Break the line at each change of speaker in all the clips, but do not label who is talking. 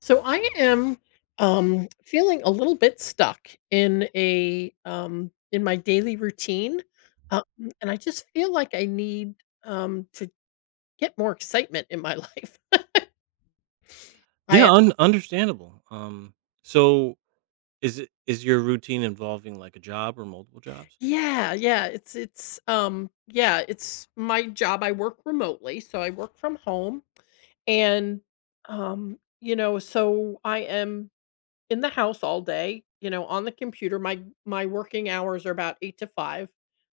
So I am feeling a little bit stuck in a in my daily routine, um, and I just feel like I need to get more excitement in my life. I
Yeah, understandable. So is your routine involving like a job or multiple jobs?
Yeah, yeah, it's my job. I work remotely, so I work from home, and so I am in the house all day, on the computer. My working hours are about 8 to 5,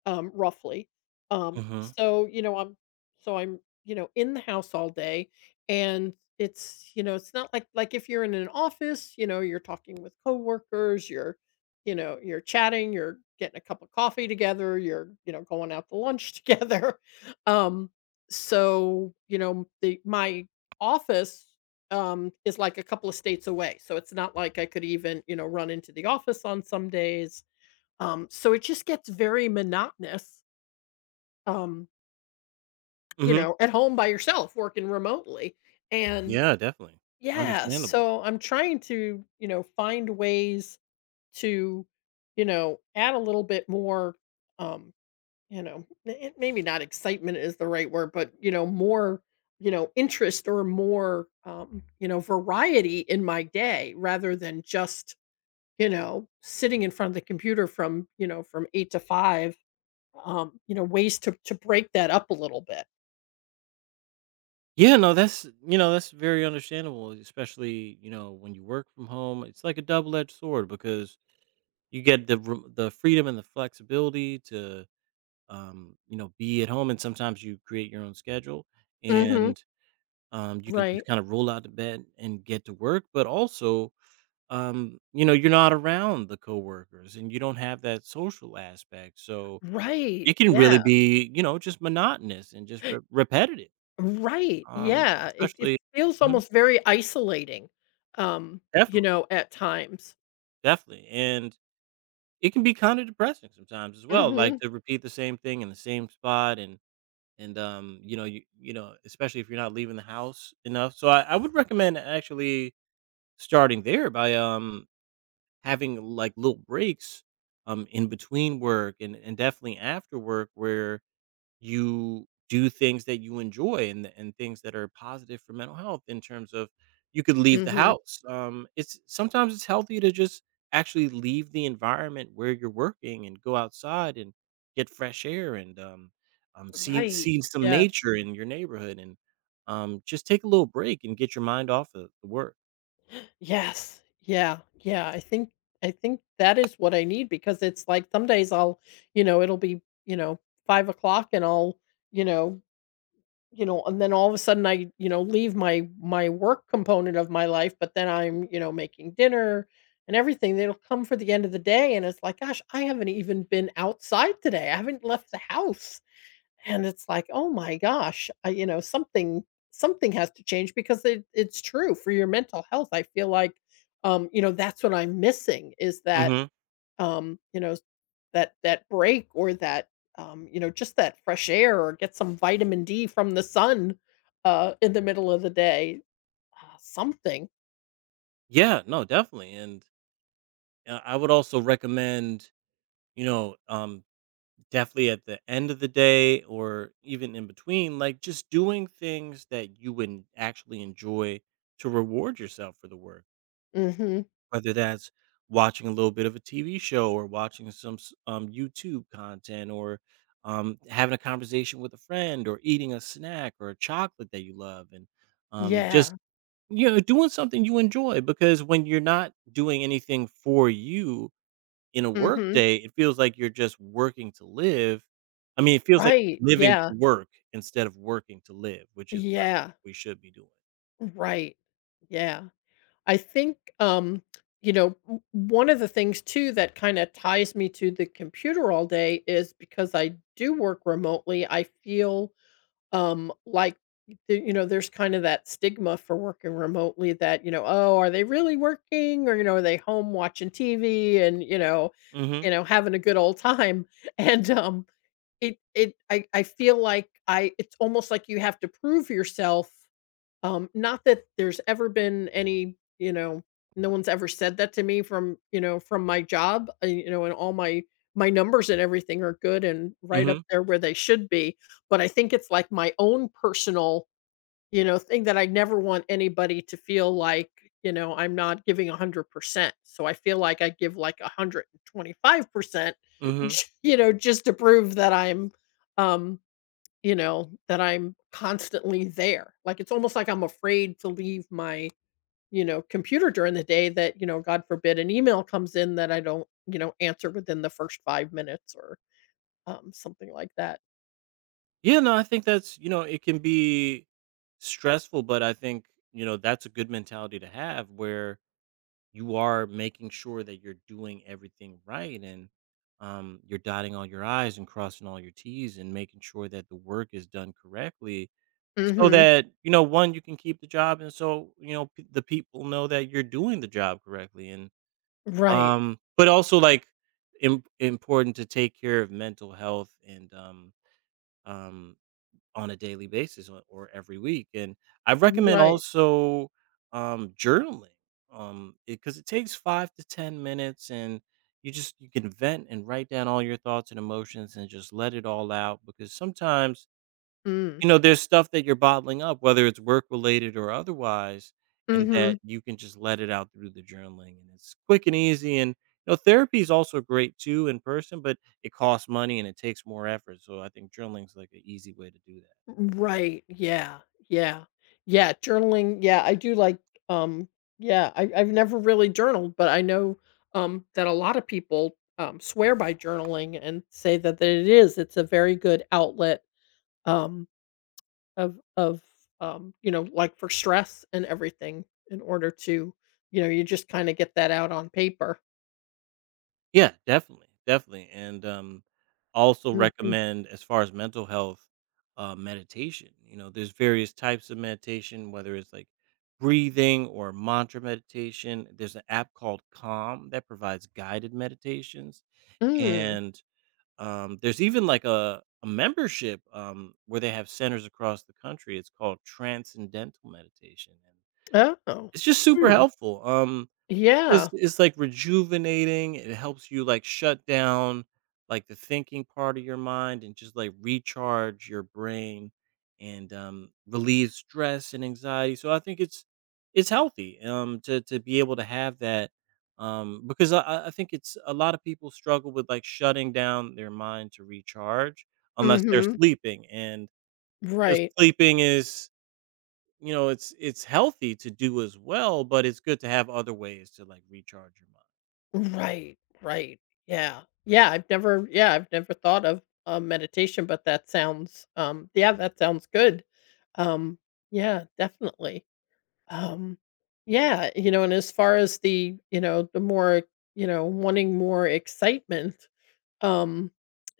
roughly. Um,
Mm-hmm.
so, you know, I'm so I'm, in the house all day, and it's not like if you're in an office, you're talking with coworkers, you're chatting, you're getting a cup of coffee together, you're, going out to lunch together. Um, so, you know, the my office is like a couple of states away. So it's not like I could even, run into the office on some days. So it just gets very monotonous, um,
Mm-hmm.
at home by yourself working remotely. And
Yeah, definitely.
yeah,
Understandable.
so I'm trying to, find ways to, add a little bit more um maybe not excitement is the right word, but more, interest or more, variety in my day rather than just, sitting in front of the computer from 8 to 5. Ways to break that up a little bit.
Yeah, no, that's that's very understandable, especially you know when you work from home. It's like a double edged sword because you get the freedom and the flexibility to you know be at home, and sometimes you create your own schedule,
Hmm.
and you can just
Right.
kind of roll out of bed and get to work. But also, you know, you're not around the coworkers and you don't have that social aspect. So
Right.
it can really
Yeah.
be, you know, just monotonous and just repetitive.
Right,
Um,
yeah, it
especially
feels
mhm,
almost very isolating, um,
definitely,
at times.
definitely. And it can be kind of depressing sometimes as well, like
Mhm,
to repeat the same thing in the same spot and you know, especially if you're not leaving the house enough. So I would recommend actually starting there by having, like, little breaks, in between work and definitely after work where you do things that you enjoy and things that are positive for mental health in terms of you could leave the
mhm.
house. It's sometimes it's healthy to just actually leave the environment where you're working and go outside and get fresh air and, see
Right,
see some
yes.
nature in your neighborhood, and just take a little break and get your mind off of the work.
Yes, yeah, yeah, I think that is what I need because it's like some days it'll be, 5 o'clock you know, and then all of a sudden I, leave my work component of my life, but then I'm, making dinner and everything. They'll come for the end of the day and it's like, gosh, I haven't even been outside today. I haven't left the house. And it's like, oh my gosh, I, you know, something something has to change because it's true for your mental health. I feel like that's what I'm missing is
Mhm.
um, you know, that break or just that fresh air or get some vitamin D from the sun, in the middle of the day. Something.
Yeah, no, definitely. And I would also recommend, you know, um, definitely at the end of the day or even in between, like just doing things that you would actually enjoy to reward yourself for the work,
Mhm.
whether that's watching a little bit of a TV show or watching YouTube content or having a conversation with a friend or eating a snack or a chocolate that you love and just,
Yeah.
you know, doing something you enjoy because when you're not doing anything for you, in a work
Mhm.
day, it feels like you're just working to live. I mean, it feels like
Right.
living
Yeah.
to work instead of working to live, which is what I
Yeah.
think we should be doing.
Right. Yeah. I think, you know, w one of the things too that kinda ties me to the computer all day is because I do work remotely, I feel like there's kind of that stigma for working remotely that, "Oh, are they really working?" Or, "Are they home watching TV and,
Mhm.
having a good old time?" And, it it I feel like I it's almost like you have to prove yourself not that there's ever been any, no one's ever said that to me from my job, and all my numbers and everything are good and right up
Mhm.
there where they should be, but I think it's like my own personal, thing that I never want anybody to feel like, I'm not giving 100%. So I feel like I give like 125%,
Mhm.
just to prove that um I'm constantly there. Like, it's almost like I'm afraid to leave my, computer during the day that, God forbid an email comes in that I don't, answer within the first 5 minutes or, something like that.
Yeah, no, I think that's, you know, it can be stressful, but I think, you know, that's a good mentality to have where you are making sure that you're doing everything right and you're dotting all your I's and crossing all your T's and making sure that the work is done correctly. So
Mhm.
that, you know, one, you can keep the job, and so, you know, p the people know that you're doing the job correctly, and,
Right.
but also, like, im important to take care of mental health and, um, on a daily basis or every week, and I recommend
Right.
also, journaling, because it takes 5 to 10 minutes, and you can vent and write down all your thoughts and emotions and just let it all out because sometimes
Mm.
you know, there's stuff that you're bottling up, whether it's work related or otherwise, and
Mhm.
that you can just let it out through the journaling, and it's quick and easy, and, you know, therapy is also great too in person, but it costs money and it takes more effort, so I think journaling's, like, an easy way to do that.
Right, yeah, yeah. Yeah, journaling, yeah, I do like, um yeah, I I've never really journaled, but I know, that a lot of people, swear by journaling and say that it's a very good outlet, um, of, you know, like, for stress and everything in order to you just kinda get that out on paper.
Yeah, definitely, definitely, and, also
Mhm.
recommend as far as mental health, meditation, you know, there's various types of meditation, whether it's, like, breathing or mantra meditation. There's an app called Calm that provides guided meditations,
Mm.
and, there's even, like, a membership, where they have centers across the country. It's called Transcendental Meditation, and
Oh.
it's just super
Hmm.
helpful. um it's
Yeah.
it's, like, rejuvenating. It helps you, like, shut down, like, the thinking part of your mind and just, like, recharge your brain and, relieve stress and anxiety, so I think it's healthy, to be able to have that, because I think it's a lot of people struggle with, like, shutting down their mind to recharge unless they're
Mhm.
sleeping, and, you know,
Right.
sleeping is you know, it's healthy to do as well, but it's good to have other ways to, like, recharge your mind.
Right, right. Yeah. Yeah, I've never thought of, meditation, but that sounds good. Um, yeah, definitely. Um, yeah, and as far as the more, wanting more excitement, um,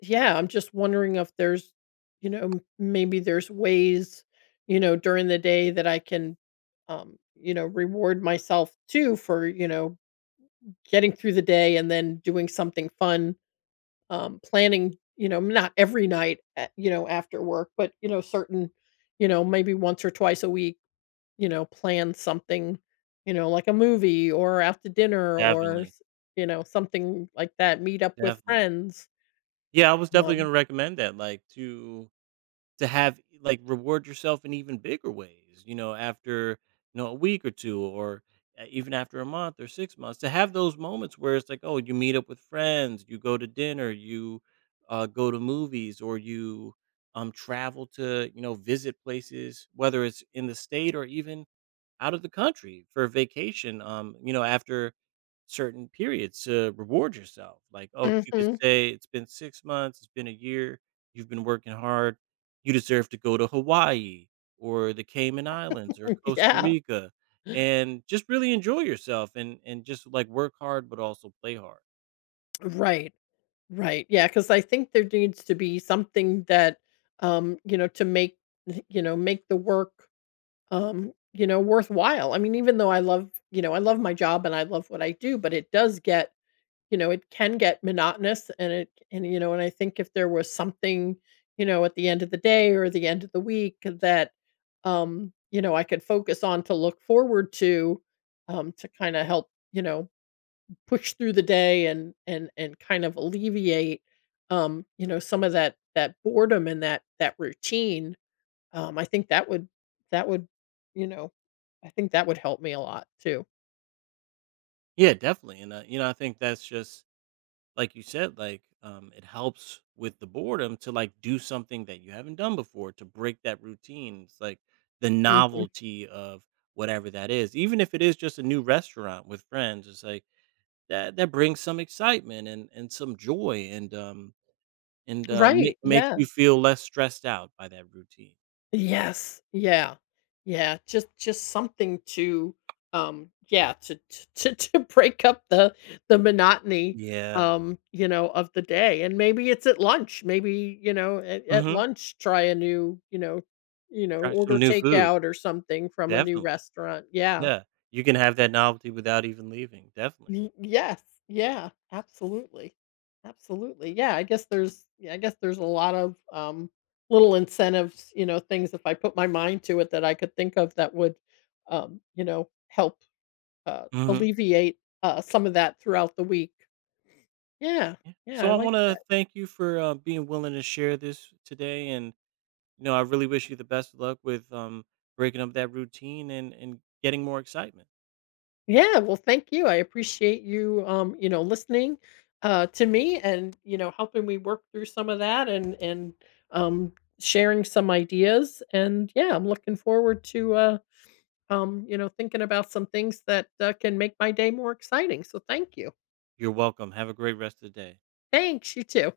yeah, I'm just wondering if there's, you know, m maybe there's ways, during the day that I can, reward myself too for, getting through the day and then doing something fun, planning, not every night, after work, but, certain, maybe once or twice a week, plan something, like a movie or out to dinner or,
Definitely,
something like that, meet up with
definitely.
friends,
Yeah, I was definitely
um
gonna recommend that, like, to have like, reward yourself in even bigger ways, you know, after, you know, a week or 2 or, even after a month or 6 months, to have those moments where it's like, oh, you meet up with friends, you go to dinner, you, go to movies, or you, travel to, you know, visit places, whether it's in the state or even out of the country for vacation, you know, after certain periods to reward yourself. Like, oh, you could
Mhm,
say it's been 6 months, it's been a year, you've been working hard, you deserve to go to Hawaii or the Cayman Islands or Costa
yeah.
Rica and just really enjoy yourself and just, like, work hard, but also play hard.
Right, right, yeah, because I think there needs to be something to make the work worthwhile. I mean, even though I love my job and I love what I do, but it does get, you know, it can get monotonous and it and you know, and I think if there was something, at the end of the day or the end of the week that I could focus on to look forward to kind of help, push through the day and kind of alleviate some of that boredom and that routine, I think that would, you know, help me a lot too.
Yeah, definitely, and, you know, I think that's just like you said, like it helps with the boredom to like do something that you haven't done before to break that routine. It's like the
Mhm.
novelty of whatever that is, even if it is just a new restaurant with friends. It's like that brings some excitement and some joy and
Right,
makes you
yeah.
feel less stressed out by that routine.
Yes, yeah. Yeah, just something to to break up the monotony,
Yeah.
um, you know, of the day, and maybe it's at lunch, maybe, at
Hmm.
lunch try a new,
Try
order
some new food.
takeout or something from a new
Definitely.
restaurant. Yeah.
Yeah. You can have that novelty without even leaving. Definitely.
Y yes. Yeah, absolutely. Absolutely. Yeah, I guess there's a lot of, little incentives, things if I put my mind to it that I could think of that would, help,
Hmm.
alleviate, some of that throughout the week. Yeah.
Yeah.
Yeah, I
So I
like
want
that.
to thank you for being willing to share this today, and you know I really wish you the best of luck with breaking up that routine and getting more excitement.
Yeah, well, thank you. I appreciate you, listening to me and helping me work through some of that and um, sharing some ideas. And yeah, I'm looking forward to thinking about some things that can make my day more exciting. So thank you.
You're welcome. Have a great rest of the day.
Thanks. You too.